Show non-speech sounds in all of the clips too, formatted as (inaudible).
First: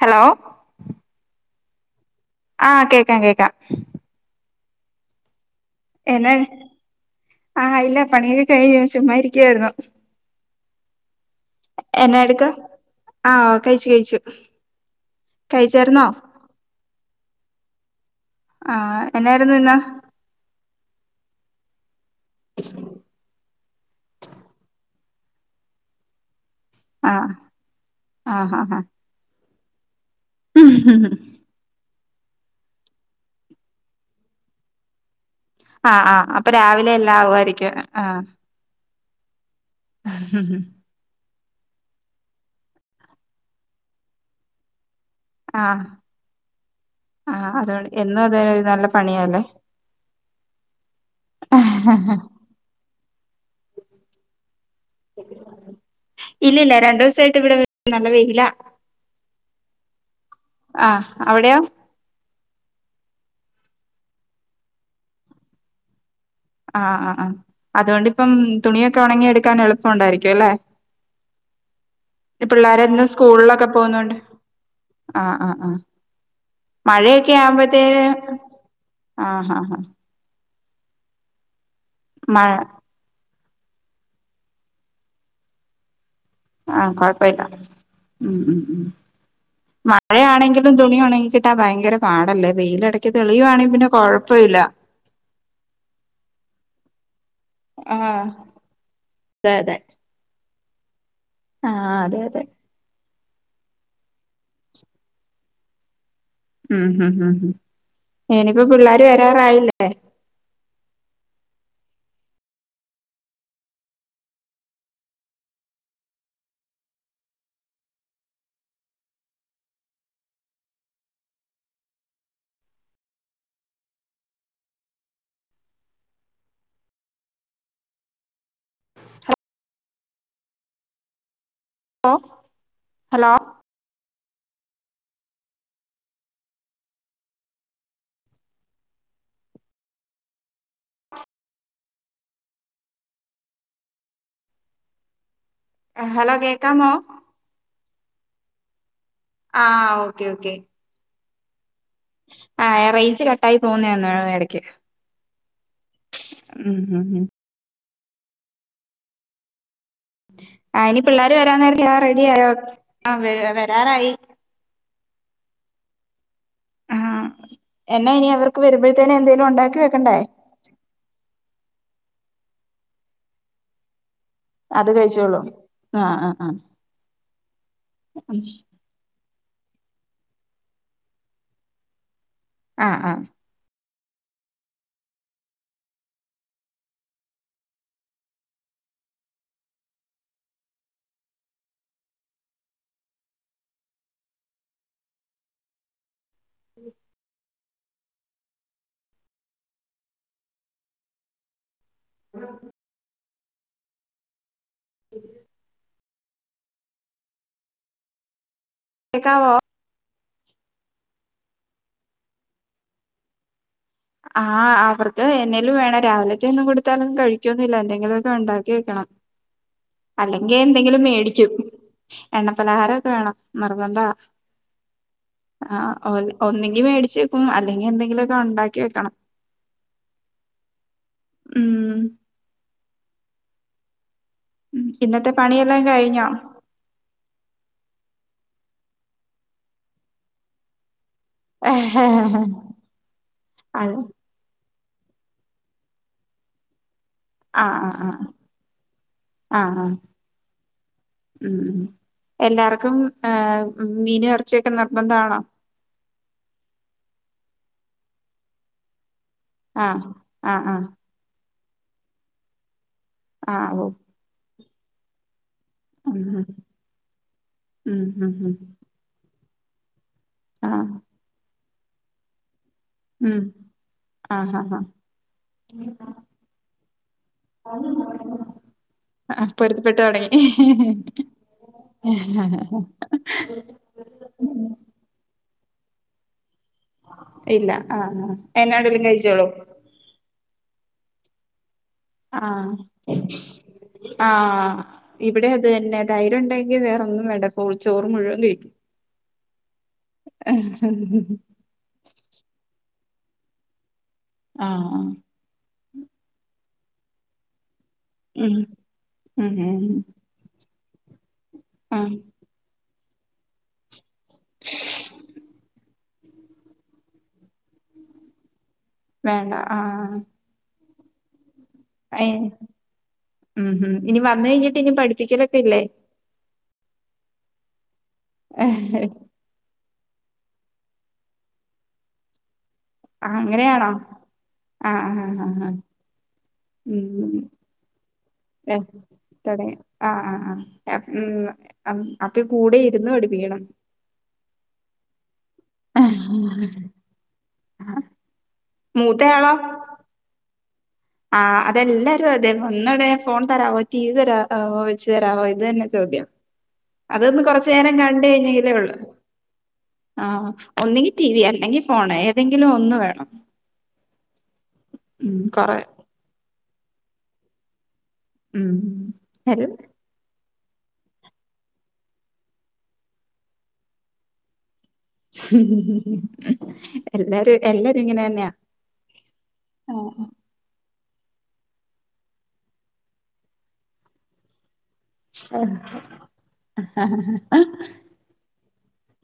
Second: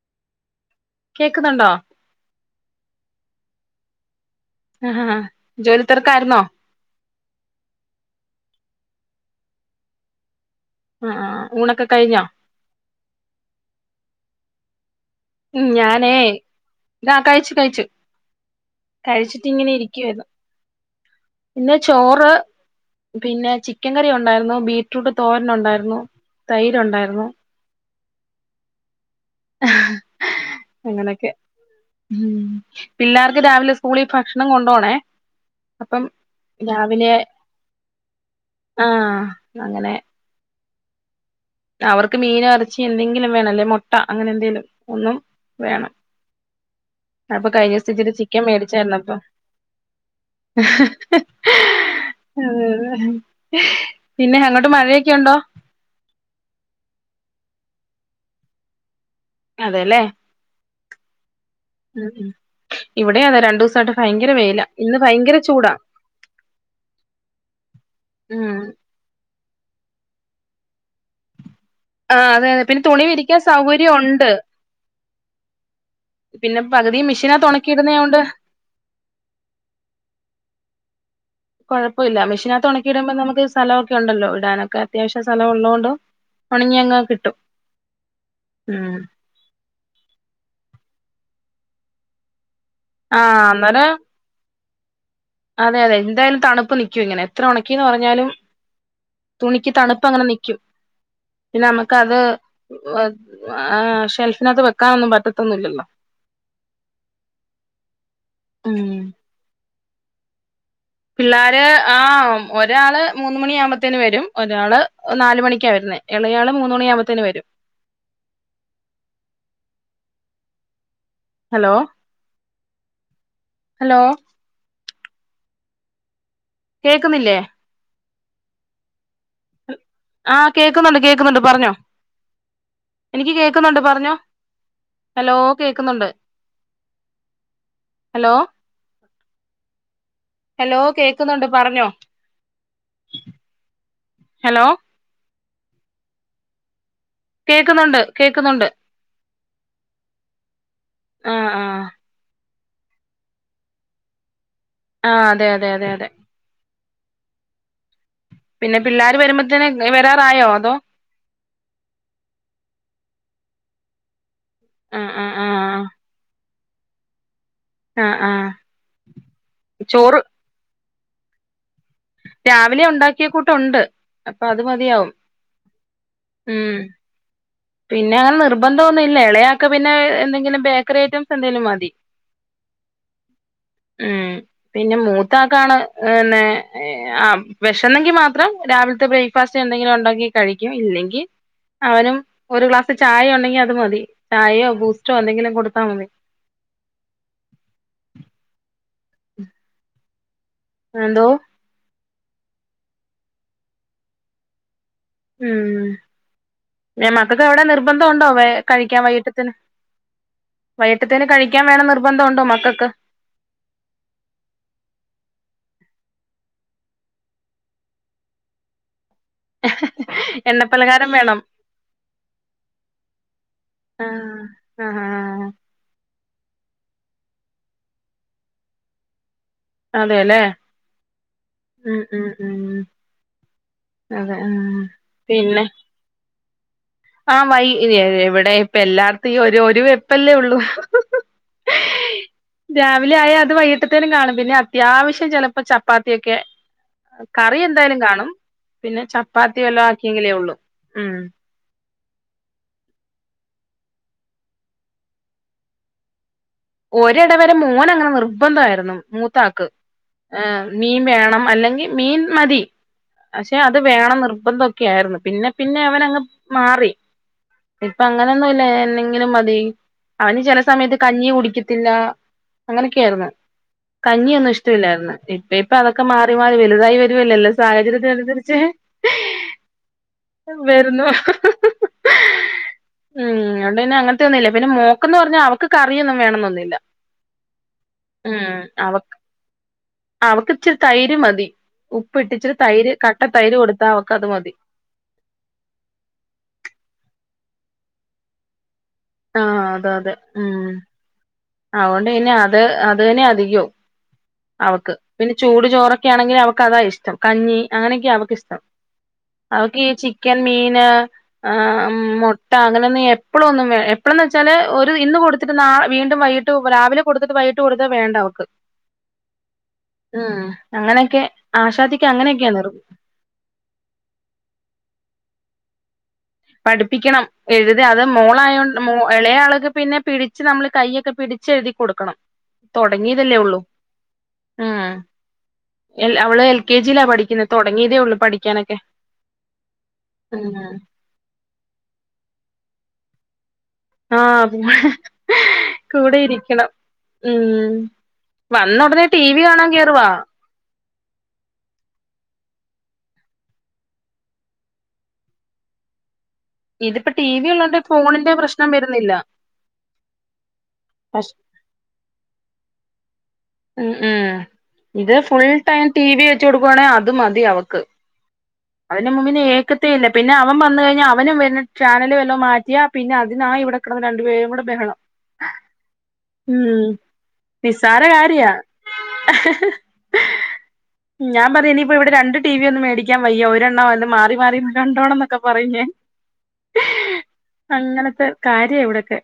Hello കേക്കുന്നുണ്ടോ ആ കേക്കാം കേക്കാം ആഹ് ആ- എന്നാ ആ ഇല്ല പണിയൊക്കെ കഴിഞ്ഞ് ചുമ്മായിരി ക്ക് ആരുന്നു- ആ ആ- എന്നാ എടുക്ക ആ കഴിച്ചു കഴിച്ചു ഉം കഴിച്ചായിരുന്നോ ഞാനേ- ആ കഴിച്ചു കഴിച്ചു- ആ കഴിച്ചിട്ട് എന്നായിരുന്നു ഇന്ന്- ഇന്ന്- ചോറ് പിന്നെ ചിക്കൻ കറി ഒണ്ടായിരുന്നു ബീറ്റ് രൂട്ട് തോരന് ഒണ്ടായിരുന്നു- തൈര് ഒണ്ടായിരുന്നു- ആഹ് ആഹ് ഹ് ഹാ- അങ്ങനൊക്കെ- ഉം പിള്ളാർക്ക് രാവിലെ സ്കൂളി ഭക്ഷണം കൊണ്ടോണേ. ആഹ് അപ്പം ആഹ് അപ്പൊ രാവിലെ എല്ല ആവു ആയിരിക്കും ആഹ് ആഹ് അങ്ങനെ (unintelligible) അവർക്ക് മീന് എർച്ചി എന്തെങ്കിലും വേണം അല്ലേ മുട്ട അങ്ങനെ എന്തെലും. എന്നും ആഹ് വേണം അപ്പൊ ആഹ് കഴിഞ്ഞോ അതുകൊണ്ട് സം ച്ചിരി എന്നും അത് ചിക്കൻ ഒരു നല്ല മേടിച്ചായിര്ന്നു അപ്പൊ. പണിയാല്ലേ (unintelligible) പിന്നെ അങ്ങോട്ട്. മഴയൊക്കെ ഉണ്ടോ ഇല്ലില്ല. രണ്ടോ ദിവസായിട്ട് ഇവിടെ നല്ല വെയിലാ. അതെല്ലേ ആഹ് അവിടെയോ ഉം ഉം ഇവിട് വ്ടെ അതെ രണ്ടോയിട്ട് ഭയങ്കര വെയില ഇന്ന് ഭയങ്കര ചൂടാ. ആഹ് ആഹ് ആഹ് അതുകൊണ്ടിപ്പം ഉം തുണിയൊക്കെ ഉണങ്ങി എട്ക്കാൻ. ക്കാൻ എളുപ്പം ഉണ്ടായിരിക്യും അല്ലേ? ആ അതെ അതെ പിന്നെ തുണി പിള്ളേരെന്നും സ്കൂൾ വിരിക്കാൻ ളൊക്കെ സൗകര്യം പോകുന്നോണ്ട് ഉണ്ട് ആഹ് ആഹ് ആഹ് പിന്നെ പകുതി മഴയൊക്കെ മെഷീനകത്ത് ആവുമ്പോത്തേ ഉണക്കിയിടുന്നയോണ്ട് ആഹ് ഹ ഹാ. കൊഴപ്പല്ല മഴ മെഷിനകത്ത് ഉണക്കി ഇടുമ്പോ നമുക്ക്. സ്ഥലമൊക്കെ ഉണ്ടല്ലോ ഇടാനൊക്കെ അത്യാവശ്യ സ്ഥലം ഉള്ളോ ണ്ട്. ആഹ് കൊഴപ്പല്ല ഉം ഉം ഉം മഴയാണെങ്കിലും. തുണി ഒണങ്ങി ക്കിട്ടാന് ഭയങ്കര പാടല്ലേ? വെയിലെടക്ക് ആ തെളിയുവാണെ അന്നേരം പിന്നെ കൊഴപ്പല്ല. അതെ അതെ എന്തായാലും തണുപ്പ് നിക്കും ഇങ്ങനെ എത്ര ഉണക്കി ന്ന് ആഹ് പറഞ്ഞാലും അതെ തുണിക്ക് അതെ തണുപ്പ് അങ്ങനെ നിക്കും. പിന്നെ നമക്ക് ആഹ് അത്. അതെ അതെ ആഹ് ഷെൽഫിനകത്ത് വെക്കാനൊന്നും പറ്റത്തൊന്നുംല്ലല്ലോ. ഉം ഇനിപ്പോ ഉം പിള്ളേര് വരാറായില്ലേ? (unintelligible) പിള്ളേര് ആഹ് ഒരാള് മൂന്ന് മണിയാവു മ്പോത്തേന് വരും ഒരാള് നാല് മണിക്കാ വരുന്നേ ഇളയാള് മൂന്ന് മണിയാവുമ്പോത്തേന് വരും. Hello hello. കേക്കുന്നില്ലേ. ആഹ് കേക്കുന്നുണ്ട് കേക്കുന്നുണ്ട് പറഞ്ഞോ. ഹലോ എനിക്ക് ഹലോ കേക്കുന്നുണ്ട് പറഞ്ഞോ. ഹലോ കേക്കുന്നുണ്ട് ഹലോ ഹലോ കേക്കുന്നുണ്ട് പറഞ്ഞോ ഹലോ. ഹലോ കേക്കാമോ? കേക്കുന്നൊണ്ട് കേക്കുന്നൊണ്ട്- ആ ഓക്കെ ഓക്കെ- ആ ആഹ് - ആ റേഞ്ച് കട്ടായി പോകുന്നേന്ന് എ ടയ്ക്ക്. ആ അതെ അതെ അതെ അതെ. ഉം ഉം ഉം. പിന്നെ പിള്ളാര് വരുമ്പത്ത്ന് വരാറായോ അതോ? ർ വരാ നേര ആ റെഡി ആയോ ആ വരാറായി. ആ ആ ആ. ആഹ് ആ എന്നാ ഇനി ആ അവർക്ക് വരുമ്പോഴത്തേനെ എന്തേലും ഉണ്ടാക്കി വെക്കണ്ടേ? ചോറ് രാവിലെ ഉണ്ടാക്കിയ കൂട്ട് ഉണ്ട്. അത് കഴിച്ചോളും ആ ആ ആ. ഉം പിന്നെ അങ്ങനെ നിർബന്ധം ഒന്നും ഇല് എളയാക്ക് പിന്നെ എന്തെങ്കിലും ബേക്കറി ഐറ്റംസ് എന്തെങ്കിലും മതി. ആ ആ ഉം പിന്നെ മൂത്താക്കാണ് ന്നെ ആ വെഷന്നെങ്കി മാത്രം രാവിൽത്തെ ബ്രേക്ക്ഫാസ്റ്റ് എന്തെങ്കിലും ഉണ്ടാ ക്കി കഴിക്കും ഇല്ലെങ്കിൽ അവനും ഒരു ഗ്ലാസ് ചായ ഉണ്ടെങ്കി അത് മതി. ചായയോ ബൂസ്റ്റോ എന്തെങ്കിലും കൊടുത്താ മതി. എന്തോ ഉം പിന്നെ മക്കക്ക് അവിടെ നിർബന്ധം ഉണ്ടോ വേ കഴിക്കാൻ കേക്കാവോ വൈകിട്ടത്തിന് വൈകിട്ടത്തേന് കഴിക്കാൻ വേറെ നിർബന്ധംണ്ടോ മക്കക്ക് ആ അവർക്ക് എന്നേലും വേണം രാവിലത്തെ ഒന്നും കൊടുത്താലൊന്നും കഴിക്കോന്നുമില്ല എന്തെങ്കിലു ഒക്കെ ഉണ്ടാക്കി വെക്കണം അല്ലെങ്കിൽ എണ്ണ എന്തെങ്കിലും പലഹാരം വേണം മേടിക്കും എണ്ണ പലഹാരംക്കെ വേണം നിർബന്താ ആ ആ ആ ഓ ഒന്നെങ്കിൽ മേടിച്ചേക്കും അല്ലെങ്കിൽ എന്തെങ്കിലുമ ഒക്കെ ഉണ്ടാക്ക ക്കിവക്കണം അതെല്ലേ ഉ ഉം ഉ ഉ ഉ ഉ ഇന്നത്തെ പിന്നെ പണിയെല്ലാം കഴിഞ്ഞോ ആ വൈ ഇവിടെ ഇപ്പ എല്ലാർത്ത ഒരു ഒരു വെപ്പല്ലേ ഉള്ളൂ ആഹ് രാവിലെ ആയ അത് ആഹ് വൈകിട്ടത്തേനും കാണും പിന്നെ അത്യാവശ്യം ചിലപ്പോ ചപ്പാത്തിയൊക്കെ കറി ആഹ് എന്തായാലും ആഹ് കാണും പിന്നെ ചപ്പാത്തി ആഹ് വല്ലോം ആക്കിയെങ്കിലേ ഉള്ളൂ ഉം ഉം എല്ലാർക്കും ഏ മീനും ഇറച്ചി ഒക്കെ നിർബന്ധമാണോ ഒരിടവരെ മോന് അങ്ങനെ നിർബന്ധമായിരുന്നു മൂ ക്ക് ആഹ് ആഹ് ആഹ് മീൻ വേണം അല്ലെങ്കിൽ മീൻ മതി അക്ഷെ ആഹ് അത് ഓ വേണം നിർബന്ധൊ ക്യാരന്ന് പിന്നെ പിന്നെ ഉം അവനങ്ങ് മാറി ഇപ്പ ഉം ഉം ഉം അങ്ങനൊന്നുല്ലേ എന്നെങ്കിലും മതി അയിന് ചെല ആഹ് സമയത്ത് കഞ്ഞി കുടി ക്കിത്തില്ലാ അങ്ങനക്യാര്ന്ന് ഉം കഞ്ഞി ഒന്നും ആഹ് ആഹ് ആഹ് ഇഷ്ടല്ലാര്ന്ന് ഇപ്പ ഇപ്പ അതൊക്കെ മാറി മാറി വെല്തായി വരുവല്ലേ എല്ലാ സാഹചര്യത്തിനന്സരിച്ച് ആഹ് പൊരുത്തപ്പെട്ടു തൊടങ്ങി വെര്ന്നൂ ആണ്ടുപിന്നെ അങ്ങനത്തൊന്നൂല്ല പിന്നെ മോക്കെന്ന് പറഞ്ഞാ അവക്ക് കറിയൊന്നും വേണനൊ ന്നില്ലാ ഇല്ലാ ആ ആ എല്ലാ (unintelligible) കഴിച്ചൊളും അവക്കിച്ചിരി തൈര് മതി ഉപ്പിട്ട് ആ ഇച്ചിരി തൈര് കട്ട തൈര് കൊടുത്താ അവക്കത് ആ മതി ഇവിടേം അത് അന്നെ തൈരുണ്ടെങ്കി വേറൊന്നും വേണ്ട ഓ ചോറ് മുഴുവൻ കഴിക്കും ആ അത് അതെ ആ ഓണ്ട് പിന്നെ അത് അ ത് അന്നേ അധികോം അവക്ക് ആഹ് പിന്നെ ചൂട് ചോറൊക്കെയാണെങ്കി അവ ക്കതാ ഇഷ്ടം കഞ്ഞി അങ്ങനെയക്കാ ഉം അവക്കിഷ്ടം ഉം അവക്കീ ഉം ചിക്കൻ മീൻ നാ ആ ഉം ആഹ് മൊട്ട അങ്ങനെ അപ്പോഴൊന്നും വേ എ ത്രേന്നെച്ചാല് ഒരു ഇന്ന് കൊടുത്തിട്ട് നാ വീണ്ടും വൈകിട്ട് രാവിലെ കൊടുത്തിട്ട് വൈകിട്ട് കൊടുത്താ വേണ്ടാവക്ക് വേണാ ആ അങ്ങനക്കെ ഐ (unintelligible) ഇനി പറഞ്ഞയിഞ്ഞിട്ട് ഇനി പഠി ഠിക്കലൊക്കെ ഇല്ലേ പഠിപ്പിക്കണം എഴ് (unintelligible) മോളായോ മോ എളേ ആള്ക്ക് പിന്നെ പിടിച്ച് നമ്മള് കൈയൊക്കെ പിടിച്ചെഴുതി കൊടുക്കണം ആ തൊടങ്ങീതല്ലേ ഒള്ളു അങ്ങനെയാണോ ആ ആ ആ ആ എൽ അവളെൽ ൽകേജീലാ പഠിക്ക്ന്നേ തൊടങ്ങീതെ ഒ ഇവള് പഠി (unintelligible) തൊടങ്ങീ ആ ആ ആ ഉം ആ (unintelligible) അപ്പൊ കൂടെ ഇരുന്ന് പടിപ്പിക്കണം ആഹ് കൂടെ ഇരിക്കണം ഉം ന് ഉടനെ ടി വി കാണാൻ കേറുവാ ആഹ് അതെല്ലാരും അതെ വന്നോടന്നേ ഫോൺ തരമോ ടി വി തരോ വെച്ചു തരവോ ഇത് തന്നെ ചോദ്യം ഇതിപ്പോ ടി അതൊന്ന് വി കൊറച്ചു ഉള്ളോണ്ട് നേരം കണ്ട് ഫോണിന്റെ പ്രശ്നം കഴിഞ്ഞെങ്കിലേ ഉള്ളു വരുന്നില്ല ആഹ് ഒന്നങ്കി ടി പക്ഷെ വി അല്ലെങ്കിൽ ഫോൺ ഏതെങ്കിലും ഒന്ന് വേണം ഉ ഉം ഇത് ഉം ഫുൾ കൊറേ ടൈം ടി വി വെച്ച്കൊടുക്കുവാണേ അത് മതി അവക്ക് ഉം അതിന്റെ മുമ്പിന്ന് എല്ലാരും ഏയ്ക്കത്തെ ഇല്ല പിന്നെ അവൻ മന്നു കഴിഞ്ഞാൽ അവനും വരുന്ന ചാനൽ വല്ലാം മാറ്റിയാ പിന്നെ അതിനായി ഇവിടെ കിടന്ന് രണ്ടുപേും കൂടെ ബഹളം ഉം എല്ലാരും എല്ലാരും നിസ്സാര ഇങ്ങനെന്നെയ. കാര്യാ ഞാൻ പറയന്ന് ഇപ്പ ഇവിടെ രണ്ട് ടി വി ഒന്ന് മേടിക്കാം വയ്യ ഒരെണ്ണാവ അത് മാറി മാറി കണ്ടോണം ന്നൊക്കെ ആ പറയും ഞാൻ അങ്ങനത്തെ കാര്യ അതെ എവിടക്കെ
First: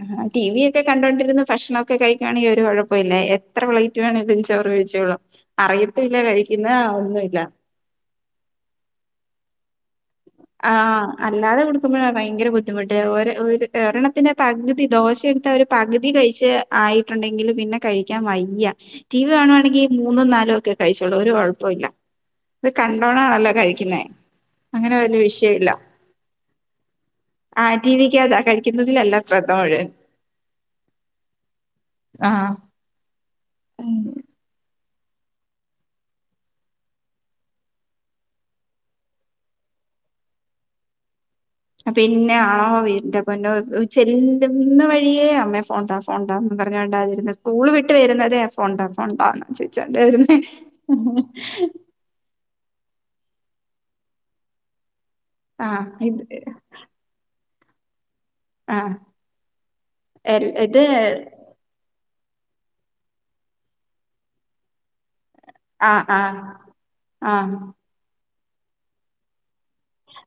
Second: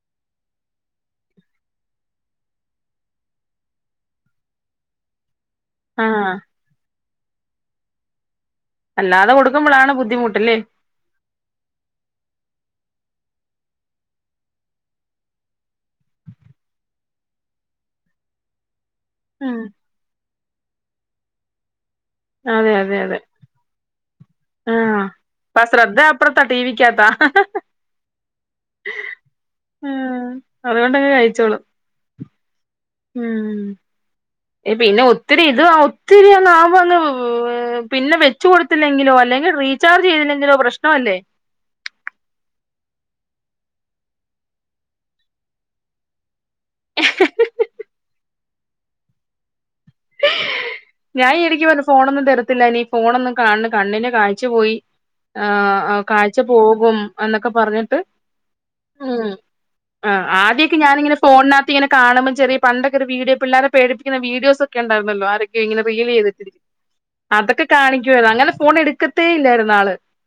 ആഹ് ടി വി ഒക്കെ കണ്ടൊണ്ടിരുന്ന് ഭക്ഷണംമൊക്കെ കഴിക്കുവാണെങ്കിൽ ഒരു കുഴപ്പ ഇല്ല എത്ര പ്ലേറ്റ് വേണങ്കിലും ചോറ് കഴിച്ചോളും. അറിയത്തില്ല ആഹ് കഴിക്കുന്ന ഒന്നും ല്ല അല്ലാതെ കൊടുക്കേപോഴാണ് ബുധി ആഹ് അല്ലാതെ കൊടുക്കുമ്പോഴാ ഭയഗര ബുദ്ധിമുട്ട് ഒരു ഒരണത്തിന്റെ ദോശ എടുത്താൽ പകുതികഴിച്ച് ആയിട്ടുണ്ടാങ്കിൽ പിന്നെ കഴിക്കാൻ വയ്യാ ടി വി ഉം കാണുവാണക്കിൽ മൂന്നോ നാലോ ഒക്കെ കഴിച്ചോളും ഒരു കൊഴപ്പില്ല ഇത് അതെ അതെ അതെ കണ്ടോടാണ് അല്ലെ കഴിക്കുന്നേ അങ്ങനെ ആഹ് വലിയ ഇപ്പ വിഷയമില്ല സെദ്ദ അപ്പർത്തെ ടി വിക്കാത്ത ആ ടി വിക്കകത്താ കഴിക്കുന്നതിലല്ല ശ്രദ്ധ മുഴുവൻ ആഹ് അതുകൊണ്ട് അങ്ങ് കഴിച്ചോളും ആഹ് മം മം പിന്നെ ഒത്തിരി ഇത് ഒത്തിരിയങ്ങാമ്പോ ഒന്ന് പിന്നെ വെച്ചുകൊടുത്തില്ലങ്കില്ലോ അല്ലെഗിൽ റീചാർജ് ചെയ്തില്ലങ്കിലോ പ്രശ്നമല്ലെ പിന്നെ ആണോ എന്റെ പൊന്നോചെല്ലുന്ന വഴിയേ അമ്മേ ഫോൺ താ ഫോൺ താ എന്നും പറഞ്ഞോണ്ടാ വരുന്നത് സ്കൂള് വിട്ട് വരുന്നതേ ഫോൺത്താ ഫോൺത്താ എന്ന് ചോ ച്ചോണ്ട വരുന്നേ തില്ല ഇനി ഫോൺ ഒന്നും കണ്ണേ കാണ്ണിന്ന് കാഴ്ച പോയി ആ ആഹ് ആഹ് ഇത് കാഴ്ച പോകും എന്നൊ ഒക്ക പറഞ്ഞിട്ട് ആ ഉം ആഹ് എൽ- ആദ്യൊക്കെ ഇത് ഞാനിങ്ങനെ ഫോണിനാത്ത് ഇങ്ങനെ കാണുമ്പം ചെറിയ പണ്ടൊക്കെ ഒരു വീഡിയോ പിള്ളാരെ പേടിപ്പിക്കുന്ന വീഡിയോസ് യ്ക്കണ്ടാരുന്നല്ലോ ആര് ഇങ്ങനെ ആ ആ റിയല്ചെയ്ത് ആ അതക്കെ കാണിക്കുവ അങ്ങനെ സ് ഫോണെടുക്കത്തെ ഇല്ലാരുന്ന്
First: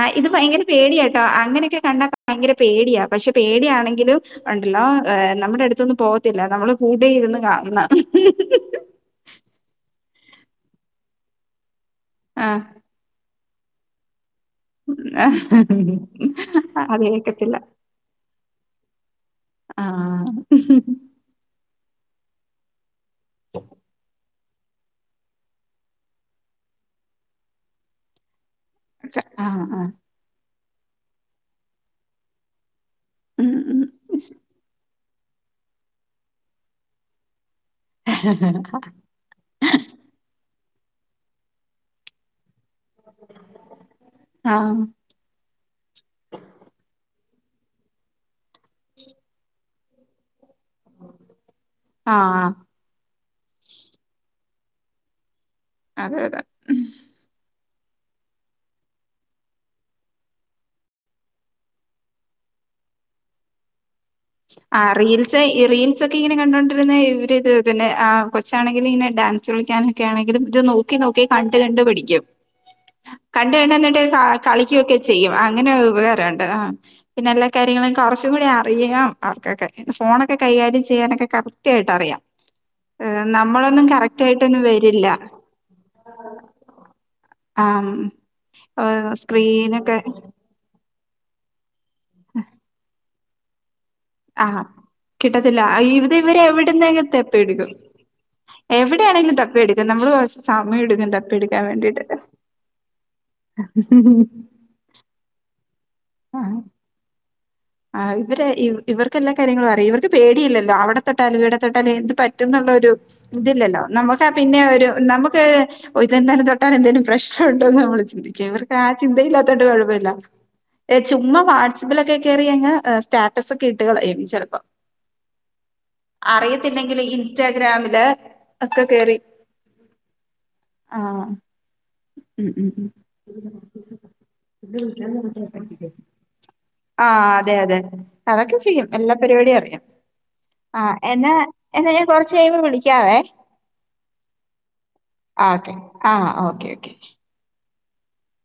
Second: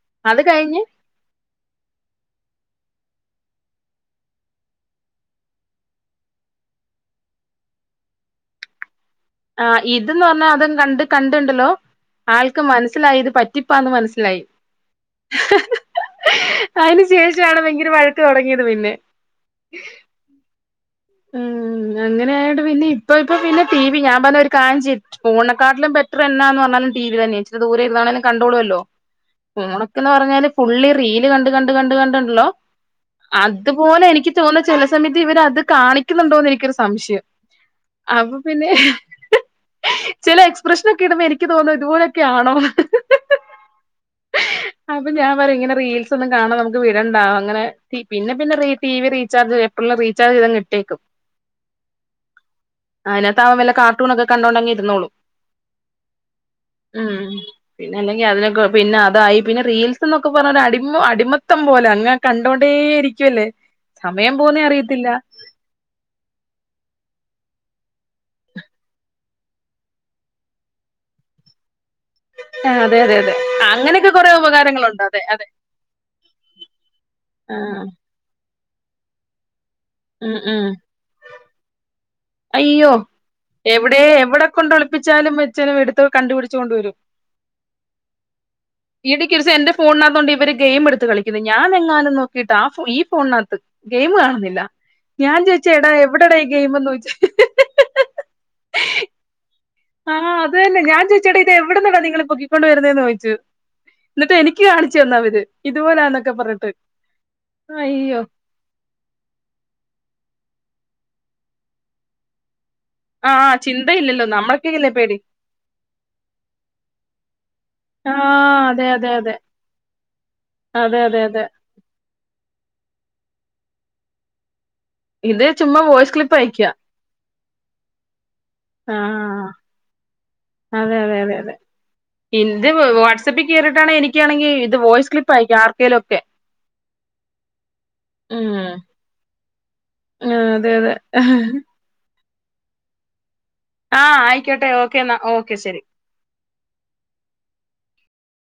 ആഹ് ഇത് ഭയകര പേടിയാട്ടോ അങ്ങനൊക്കെ കണ്ടാ പയ്ങ്കര പേടിയാ പക്ഷെ പേടിയാണെങ്കിലും ഉണ്ടല്ലോ ഏഹ് നമ്മുടെ അടുത്തുന്നു പോകത്തില്ല നമ്മള് കൂടെ ഇരുന്ന് കാണണം ആഹ് ഇതെന്ന് പറഞ്ഞാ അതങ്ങ് കണ്ട് കണ്ട്ണ്ടല്ലോ ആ ആൾക്ക് മനസിലായി ഇത് പറ്റ് റ്റിപ്പാന്ന് മനസിലായി ഉം അത് ഇനി കിട്ടില്ല ത് പിന്നെ ആഹ് ഉം അങ്ങനെ ആയോണ്ട് പിന്നെ ഇപ്പൊ ഇപ്പൊ പിന്നെ ടി വി ഞാൻ പറഞ്ഞൊരു കാഞ്ചി ഫോണിനെ കാട്ടിലും ബെറ്ററ് എന്നന്ന് പറഞ്ഞാലും ടി വി തന്നെ ഇച്ചിരി ദൂരെ ഇരുന്നാണേന്നാലും കൺ ഡോളുവല്ലോ ആ ആ ഫോണൊക്കെന്ന് പറഞ്ഞാല് ഫുൾ ഈ റീല് കണ്ട് കണ്ട് കണ്ട് ഉണ്ടല്ലോ ഉം അതും ഉം തന്നിട്ട് ഇവരത് കാണിക്കുന്നുണ്ടോന്ന് എനിക്കൊരു സംശയം അപ്പൊ പിന്നെ ഹ ഹാ ചിലപ്പോ പ്രെശ്നോക്കിടുമ്പോ എനിക്ക് തോന്നും ഇതുപോലൊക്കെ ആണോന്ന് ആ ആഹ് പിന്നെ അങ്ങനെ തി പിന്ന പിന്ന റി ടി വി റീചാർജ്‌ ചെ ആന്ന് റീചാർജ്‌ ചെയ്തങ്ങ് ഇട് ആഹ് ആഹ് അയ്നാത്ത് അവൻ വല്ല കാർട്ടൂണക്കെ കണ്ടോണ്ടങ്ങ് ഇരുന്നോളും അതെ അതെ ഉം പിന്നല്ലെങ്കി അതിനൊക്കെ പിന്നെ അതായി സമയം പോകുന്നേ ആഹ് അറിയത്തില്ല റീൽസെ ഈ റീൽ ഇപ്പൊക്കെ ഇങ്ങനെ കണ്ടൊണ്ടിരുന്ന ഇവരിത് ഇതിനെ ആഹ് കൊച്ചാണെങ്കിലും ഇങ്ങനെ ഡാൻസ്കളിക്കാനക്കെ ആണെങ്കിലും ഇത് നോക്കി നോക്കി കണ്ട് കണ്ട് പടി ആ അതെ അതെ അതെ അങ്ങനെയൊക്കെ കൊറെ ഉപകാരങ്ങളുണ്ട് അതെ അതെ ആ (unintelligible) (unintelligible) (unintelligible) ഉം ഫോണൊക്കെ ഉം കൈകാര്യം ചെയ്യാൻ കറക്റ്റ് ആയിട്ടറിയാം അയ്യോ എവിടെ കൊണ്ടോയി വരില്ല ഒളിപ്പിച്ചാലും വെച്ചാലും എടുത്ത് കണ്ടു പിടിച്ചു കൊണ്ട് വരും ആ ഈ ഇടക്ക് ഉണ്ട് എന്റെ സ്ക്രീനൊക്കെ ഫോണിന്റെ അടുത്ത് (unintelligible) (unintelligible) ഫോൺനാത്ത് ഗെയിം ആ കാണുന്നില്ല. ഞാൻ ചോദിച്ചു എവിടാടാ ഗെയിം ഒന്ന് പ്പിയെടുക്കും. എവിടെ ആണെങ്കിലും തപ്പി എടുക്കും ആ.. അതുതന്നെ ഞാൻ ചോദിച്ചു ഡാ തപ്പിയെടുക്കാൻ ഇതെവിടുന്നാ വേണ്ടിട്ട്. നിങ്ങൾ പൊക്കിക്കൊണ്ട്വരുന്നേ ചോദിച്ച് എന്നിട്ട് എനിക്ക് കാണിച്ചു തന്നു അവിരെ ഇതുപോലെ അന്നൊക്കെ പറഞ്ഞിട്ട് അഹ് അയ്യോ ഇവരെ ഇവർക്ക് എല്ലാ കാര്യങ്ങളും അറിയാം ഇവർക്ക് പേടി ഇല്ലല്ലോ അവിടെ തൊട്ടാലും ഇവിടെ തൊട്ടാലും എന്ത് പറ്റും ന്നുള്ള ഒരു ആഹ് ഇതല്ലല്ലോ ചിന്തയില്ലല്ലോ നമ്മൾക്കൊക്കെല്ലേ പേടി ആഹ് അതെ അതെ അതെ അതെ അതെ അതെ സ്റ്റാറ്റസ് ഒക്കെ ഇടും ഇത് ചുമ്മാ വോയിസ്‌ ക്ലിപ്പ് അയ ഇൻസ്റ്റാഗ്രാമില് ഒക്കെ ആ കേറി ആ ആ അതെ ആഹ് തെ തെ ഉം ഇത് ഉം വാട്സാപ്പിൽ കേറി ട്ടാണെങ്കിൽ വോയിസ്‌ ക്ലിപ്പ് അയക്കാം ആർക്കേലൊക്കെ ആ അതെ തെ അതൊക്കെ ചെയ്യും എല്ലാ പരിപാടിയും അറിയാം അതെ അതെ എന്നാ എ കൊറച്ച് കഴിയുമ്പാ വിളിക്കവേ ആ ആയിക്കോട്ടെ ഓക്കേ ന്നാ ഓക്കേ ശെരി ഓക്കേ